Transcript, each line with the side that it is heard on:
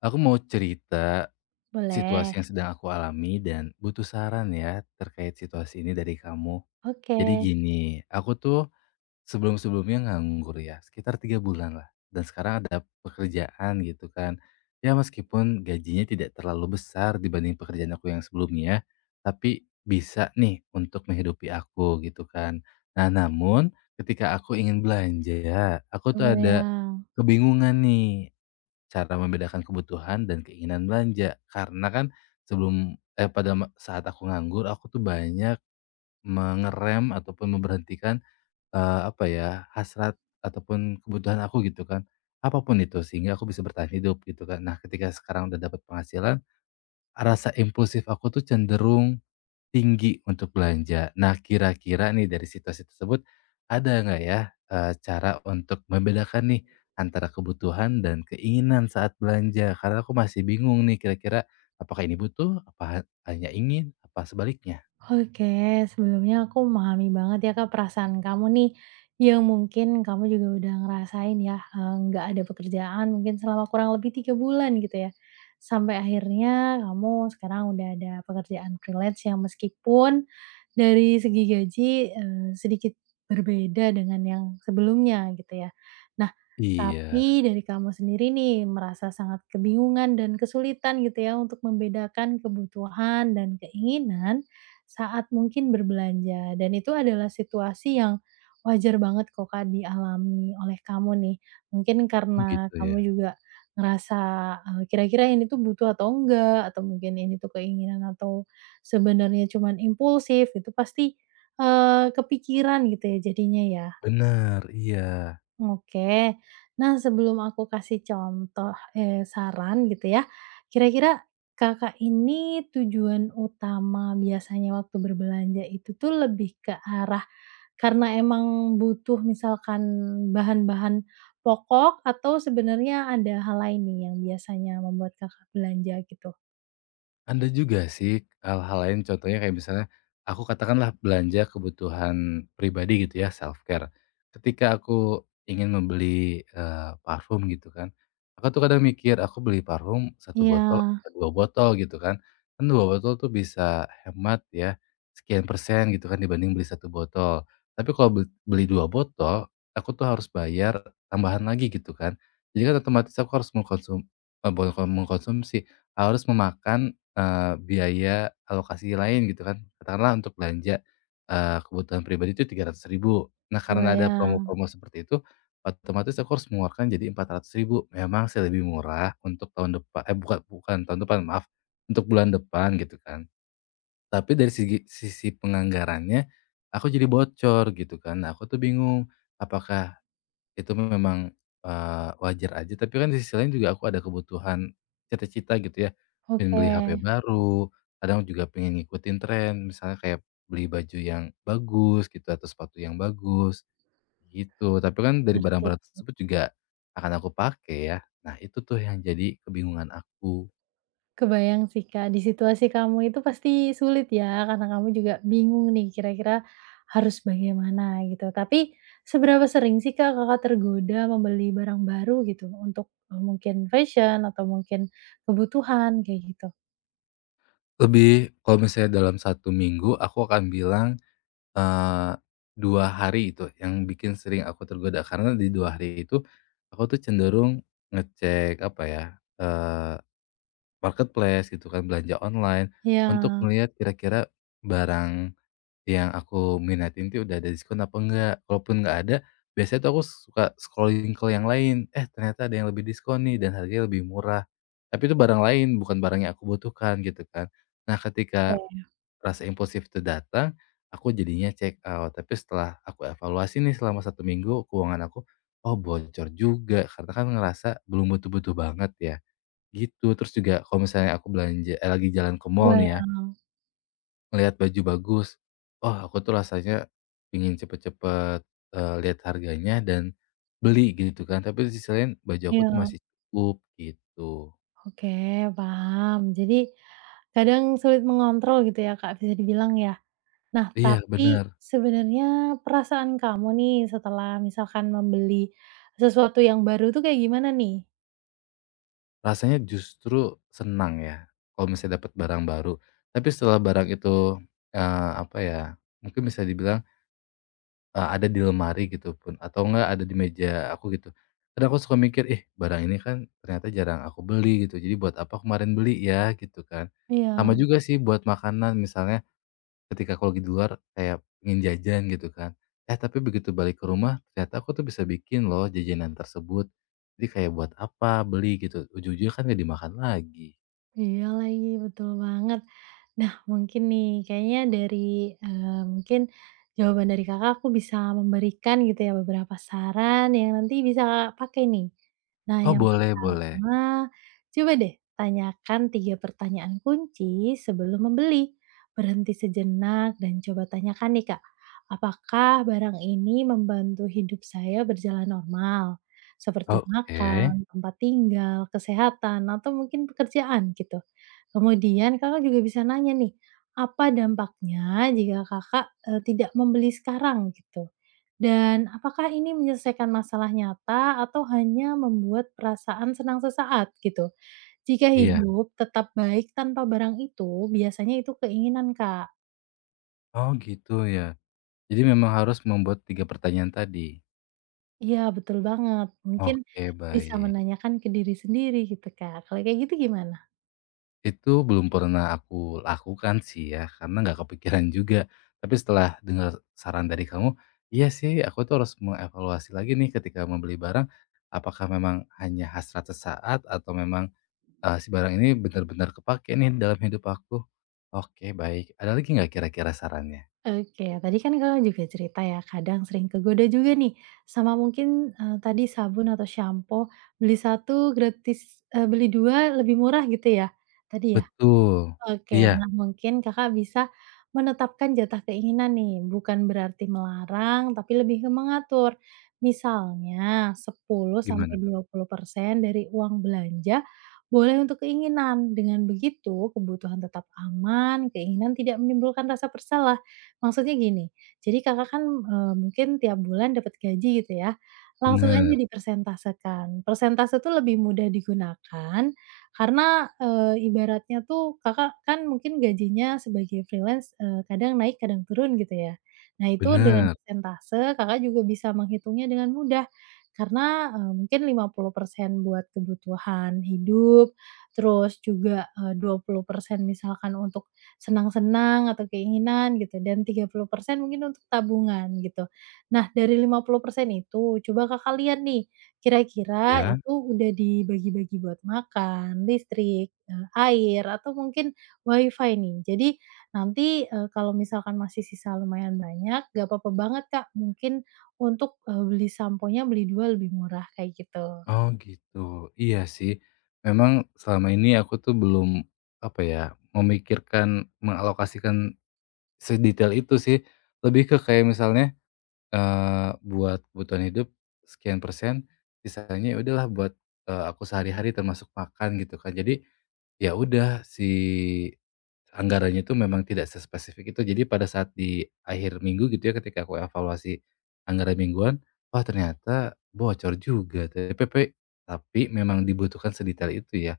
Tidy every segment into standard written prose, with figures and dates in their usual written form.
left: Aku mau cerita
right: Boleh,
left: situasi yang sedang aku alami dan butuh saran ya terkait situasi ini dari kamu.
right: oke,
left: Jadi gini, aku tuh sebelum-sebelumnya nganggur ya, sekitar 3 bulan lah. Dan sekarang ada pekerjaan gitu kan. Ya meskipun gajinya tidak terlalu besar dibanding pekerjaan aku yang sebelumnya, tapi bisa nih untuk menghidupi aku gitu kan. Nah, namun ketika aku ingin belanja, aku tuh ada
right: kebayang.
left: kebingungan nih, cara membedakan kebutuhan dan keinginan belanja. Karena kan sebelum eh, pada ma saat aku nganggur, aku tuh banyak mengerem ataupun memberhentikan, apa ya, hasrat ataupun kebutuhan aku gitu kan, apapun itu, sehingga aku bisa bertahan hidup gitu kan. Nah, ketika sekarang udah dapat penghasilan, rasa impulsif aku tuh cenderung tinggi untuk belanja. Nah, kira-kira nih dari situasi tersebut, ada nggak ya, cara untuk membedakan nih antara kebutuhan dan keinginan saat belanja? Karena aku masih bingung nih kira-kira apakah ini butuh, apa hanya ingin, apa sebaliknya?
right: Oke, sebelumnya aku memahami banget ya Kak perasaan kamu nih, yang mungkin kamu juga udah ngerasain ya, nggak ada pekerjaan mungkin selama kurang lebih 3 bulan gitu ya. Sampai akhirnya kamu sekarang udah ada pekerjaan freelance yang meskipun dari segi gaji, sedikit berbeda dengan yang sebelumnya gitu ya. Nah,
left: Iya.
right: tapi dari kamu sendiri nih merasa sangat kebingungan dan kesulitan gitu ya untuk membedakan kebutuhan dan keinginan saat mungkin berbelanja dan itu adalah situasi yang wajar banget kok, Kak, dialami oleh kamu nih. Mungkin
left: Oh
right: karena
left: gitu
right: kamu
left: ya?
right: juga ngerasa, kira-kira ini tuh butuh atau enggak, atau mungkin ini tuh keinginan atau sebenarnya cuman impulsif, itu pasti, kepikiran gitu ya jadinya ya?
left: Benar, iya.
right: Oke. Nah, sebelum aku kasih contoh, saran gitu ya, kira-kira Kakak ini tujuan utama biasanya waktu berbelanja itu tuh lebih ke arah karena emang butuh misalkan bahan-bahan pokok atau sebenarnya ada hal lain nih yang biasanya membuat Kakak belanja gitu?
left: Ada juga sih hal-hal lain, contohnya kayak misalnya, aku katakanlah belanja kebutuhan pribadi gitu ya, self-care. Ketika aku ingin membeli, parfum gitu kan, aku tuh kadang mikir, aku beli parfum satu
right: Iya,
left: botol apa 2 botol gitu kan. Kan 2 botol tuh bisa hemat ya, sekian persen gitu kan dibanding beli satu botol. Tapi kalau beli 2 botol, aku tuh harus bayar tambahan lagi gitu kan. Jadi kan otomatis aku harus bukan mengkonsumsi, harus memakan biaya alokasi lain gitu kan, katakanlah untuk belanja, kebutuhan pribadi itu 300.000. Nah, karena ada
right: kebayang.
left: promo-promo seperti itu, otomatis aku harus mengeluarkan jadi 400.000. Memang sih lebih murah untuk tahun depan, eh, bukan bukan tahun depan, maaf, untuk bulan depan gitu kan. Tapi dari segi sisi penganggarannya, aku jadi bocor gitu kan. Nah, aku tuh bingung, apakah itu memang, wajar aja, tapi kan di sisi lain juga aku ada kebutuhan cita-cita gitu ya, pengen
right: Oke,
left: beli HP baru, kadang juga pengen ngikutin tren, misalnya kayak beli baju yang bagus gitu atau sepatu yang bagus, gitu. Tapi kan dari
right: ngerti.
left: barang-barang tersebut juga akan aku pakai ya. Nah, itu tuh yang jadi kebingungan aku.
right: Kebayang sih, Kak, di situasi kamu itu pasti sulit ya, karena kamu juga bingung nih kira-kira harus bagaimana gitu. Tapi seberapa sering sih, Kak, Kakak tergoda membeli barang baru gitu untuk, mungkin fashion atau mungkin kebutuhan kayak gitu?
left: Lebih kalau misalnya dalam satu minggu aku akan bilang, Eee, 2 hari itu yang bikin sering aku tergoda, karena di 2 hari itu aku tuh cenderung ngecek apa ya, eee, marketplace gitu kan, belanja online untuk
right: Ya,
left: melihat kira-kira barang yang aku minatin tuh udah ada diskon apa enggak. Kalaupun enggak ada, biasanya tuh aku suka scrolling ke yang lain, eh, ternyata ada yang lebih diskon nih dan harganya lebih murah. Tapi itu barang lain, bukan barang yang aku butuhkan gitu kan. Nah, ketika
right: oke,
left: rasa impulsif itu datang, aku jadinya check out. Tapi setelah aku evaluasi nih selama satu minggu keuangan aku, oh bocor juga karena kan ngerasa belum butuh-butuh banget ya, gitu. Terus juga kalau misalnya aku belanja, eh, lagi jalan ke mall nih ya,
right: kebayang,
left: ngelihat baju bagus, oh aku tuh rasanya ingin cepet-cepet, lihat harganya dan beli gitu kan. Tapi di sisi lain baju aku tuh
right: ya.
left: masih cukup gitu.
right: Oke, paham. Jadi, kadang sulit mengontrol gitu ya, Kak, bisa dibilang ya. Nah,
left: Iya
right: tapi
left: benar.
right: sebenarnya perasaan kamu nih setelah misalkan membeli sesuatu yang baru tuh kayak gimana nih?
left: Rasanya justru senang ya, kalau misalnya dapat barang baru. Tapi setelah barang itu, apa ya, mungkin bisa dibilang, ada di lemari gitu pun atau enggak ada di meja aku gitu. Kadang aku suka mikir, "Ih, barang ini kan ternyata jarang aku beli gitu, jadi buat apa kemarin beli ya?" Gitu kan. Sama
right: Iya.
left: juga sih buat makanan misalnya. Ketika kalau lagi di luar kayak pengen jajan gitu kan. Eh, tapi begitu balik ke rumah ternyata aku tuh bisa bikin loh jajanan tersebut. Jadi kayak buat apa beli gitu, ujung-ujungnya kan nggak dimakan lagi.
right: Iya lagi, betul banget. Nah, mungkin nih, kayaknya dari, mungkin jawaban dari Kakak, aku bisa memberikan gitu ya beberapa saran yang nanti bisa Kakak pakai nih. Nah,
left: Oh,
right: yang
left: boleh boleh.
right: pertama, coba deh tanyakan 3 pertanyaan kunci sebelum membeli. Berhenti sejenak dan coba tanyakan nih, Kak, "Apakah barang ini membantu hidup saya berjalan normal?" seperti
left: Oke.
right: makan, tempat tinggal, kesehatan, atau mungkin pekerjaan gitu. Kemudian Kakak juga bisa nanya nih, apa dampaknya jika Kakak, tidak membeli sekarang gitu? Dan apakah ini menyelesaikan masalah nyata atau hanya membuat perasaan senang sesaat gitu? Jika
left: Iya.
right: hidup tetap baik tanpa barang itu, biasanya itu keinginan, Kak.
left: Oh gitu ya. Jadi memang harus membuat 3 pertanyaan tadi?
right: Iya betul banget, mungkin
left: Oke,
right: bisa
left: baik.
right: menanyakan ke diri sendiri gitu, Kak. Kalau kayak gitu gimana?
left: Itu belum pernah aku lakukan sih ya, karena nggak kepikiran juga. Tapi setelah dengar saran dari kamu, iya sih aku tuh harus mengevaluasi lagi nih ketika membeli barang, apakah memang hanya hasrat sesaat atau memang, si barang ini benar-benar kepake nih dalam hidup aku. Oke baik, ada lagi nggak kira-kira sarannya?
right: Oke, tadi kan Kakak juga cerita ya, kadang sering kegoda juga nih sama mungkin, tadi sabun atau sampo, beli satu gratis beli 2 lebih murah gitu ya, tadi ya?
left: Betul,
right: Oke,
left: iya,
right: nah mungkin Kakak bisa menetapkan jatah keinginan nih, bukan berarti melarang, tapi lebih ke mengatur. Misalnya 10
left: gimana
right: sampai
left: tuh?
right: persen dari uang belanja boleh untuk keinginan. Dengan begitu, kebutuhan tetap aman, keinginan tidak menimbulkan rasa bersalah. Maksudnya gini, jadi Kakak kan mungkin tiap bulan dapat gaji gitu ya, langsung aja
left: Bener
right: dipersentasekan. Persentase itu lebih mudah digunakan karena, ibaratnya tuh Kakak kan mungkin gajinya sebagai freelance, kadang naik kadang turun gitu ya. Nah itu dengan Mhm.
left: bener,
right: persentase Kakak juga bisa menghitungnya dengan mudah, karena, mungkin 50% buat kebutuhan hidup, terus juga, eh, 20% misalkan untuk senang-senang atau keinginan gitu, dan 30% mungkin untuk tabungan gitu. Nah dari 50% itu coba Kakak lihat nih kira-kira
left: iya.
right: itu udah dibagi-bagi buat makan, listrik, air, atau mungkin WiFi nih. Jadi nanti, kalau misalkan masih sisa lumayan banyak, gak apa-apa banget, Kak, mungkin untuk, beli samponya beli 2 lebih murah, kayak gitu.
left: Oh gitu, iya sih. Memang selama ini aku tuh belum, apa ya, memikirkan, mengalokasikan sedetail itu sih. Lebih ke kayak misalnya, buat kebutuhan hidup sekian persen, sisanya ya udahlah buat, aku sehari-hari termasuk makan gitu kan. Jadi, ya udah, si anggarannya itu memang tidak sespesifik itu. Jadi pada saat di akhir minggu gitu ya ketika aku evaluasi anggaran mingguan, wah ternyata bocor juga TPP, tapi memang dibutuhkan sedetail itu ya.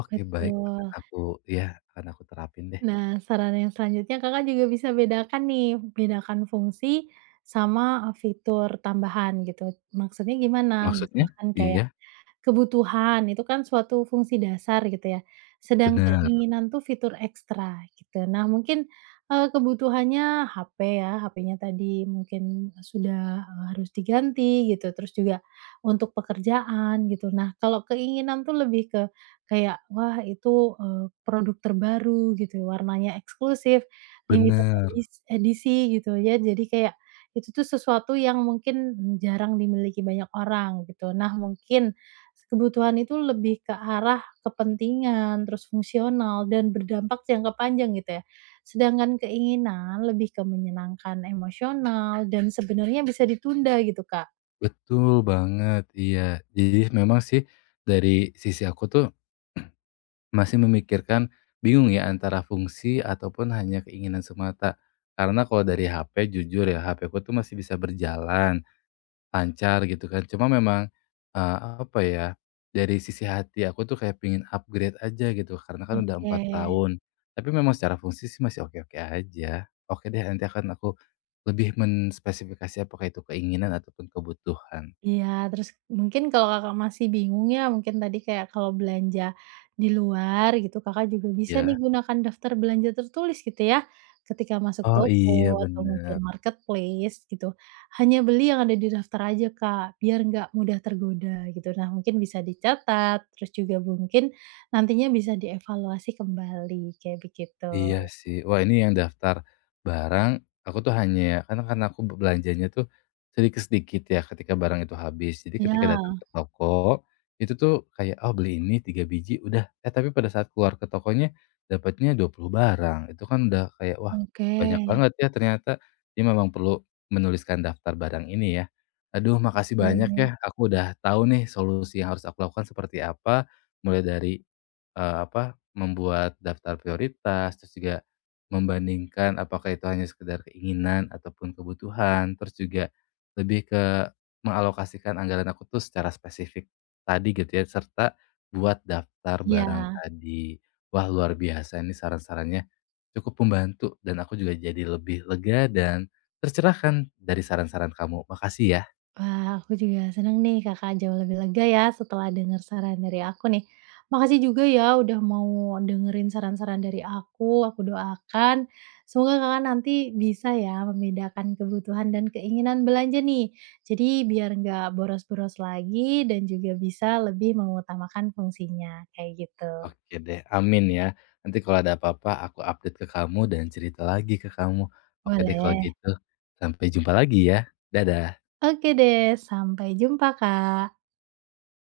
left: Oke baik, akan
right: Betul.
left: aku ya akan aku terapin deh.
right: Nah, saran yang selanjutnya Kakak juga bisa bedakan nih, bedakan fungsi sama, fitur tambahan gitu. Maksudnya gimana?
left: Maksudnya?
right: Misalkan kayak
left: Iya
right: kebutuhan, itu kan suatu fungsi dasar gitu ya, sedang
left: benar,
right: keinginan tuh fitur ekstra gitu. Nah mungkin, kebutuhannya HP ya, HP-nya tadi mungkin sudah, harus diganti gitu, terus juga untuk pekerjaan gitu. Nah kalau keinginan tuh lebih ke kayak, wah itu, produk terbaru gitu, warnanya eksklusif, limited
left: benar,
right: edis edisi gitu ya, jadi kayak itu tuh sesuatu yang mungkin, jarang dimiliki banyak orang gitu. Nah mungkin kebutuhan itu lebih ke arah kepentingan, terus fungsional dan berdampak jangka panjang gitu ya. Sedangkan keinginan lebih ke menyenangkan emosional dan sebenarnya bisa ditunda gitu, Kak.
left: betul banget, iya. Jadi memang sih dari sisi aku tuh masih memikirkan, bingung ya antara fungsi ataupun hanya keinginan semata. Karena kalau dari HP jujur ya, HP ku tuh masih bisa berjalan, lancar gitu kan. Cuma memang, eee, apa ya, dari sisi hati aku tuh kayak pengen upgrade aja gitu, karena kan udah
right: Oke.
left: 4 tahun. Tapi memang secara fungsi sih masih oke-oke aja. Oke deh, nanti akan aku lebih menspesifikasi apakah itu keinginan ataupun kebutuhan,
right: Iya, terus mungkin kalau Kakak masih bingung ya, mungkin tadi kayak kalau belanja di luar gitu, Kakak juga bisa nih
left: ya.
right: gunakan daftar belanja tertulis gitu ya, ketika masuk
left: Oh,
right: toko
left: iya
right: atau mungkin
left: bener.
right: marketplace gitu. Hanya beli yang ada di daftar aja, Kak, biar nggak mudah tergoda gitu. Nah, mungkin bisa dicatat, terus juga mungkin nantinya bisa dievaluasi kembali, kayak begitu.
left: Iya sih. Wah, ini yang daftar barang, aku tuh hanya ya, karena aku belanjanya tuh sedikit-sedikit ya ketika barang itu habis. Jadi ketika datang
right: Ya,
left: ke toko, itu tuh kayak, "Oh, beli ini 3 biji, udah." Eh, tapi pada saat keluar ke tokonya dapatnya 20 barang. Itu kan udah kayak, wah
right: oke.
left: banyak banget ya ternyata. Jadi memang perlu menuliskan daftar barang ini ya. Aduh, makasih banyak ya.
right: Betul,
left: Aku udah tahu nih solusi yang harus aku lakukan seperti apa, mulai dari apa, membuat daftar prioritas, terus juga membandingkan apakah itu hanya sekedar keinginan ataupun kebutuhan, terus juga lebih ke mengalokasikan anggaran aku tuh secara spesifik tadi gitu ya, serta buat daftar barang
right: iya.
left: tadi. Wah, luar biasa ini saran-sarannya cukup membantu dan aku juga jadi lebih lega dan tercerahkan dari saran-saran kamu. Makasih ya.
right: Wah, aku juga seneng nih Kakak jauh lebih lega ya setelah dengar saran dari aku nih. Makasih juga ya udah mau dengerin saran-saran dari aku doakan semoga Kakak nanti bisa ya membedakan kebutuhan dan keinginan belanja nih. Jadi biar nggak boros-boros lagi dan juga bisa lebih mengutamakan fungsinya, kayak gitu.
left: Oke deh, amin ya. Nanti kalau ada apa-apa aku update ke kamu dan cerita lagi ke kamu. Oke deh kalau
right: Boleh.
left: gitu, sampai jumpa lagi ya. Dadah.
right: Oke deh, sampai jumpa Kak.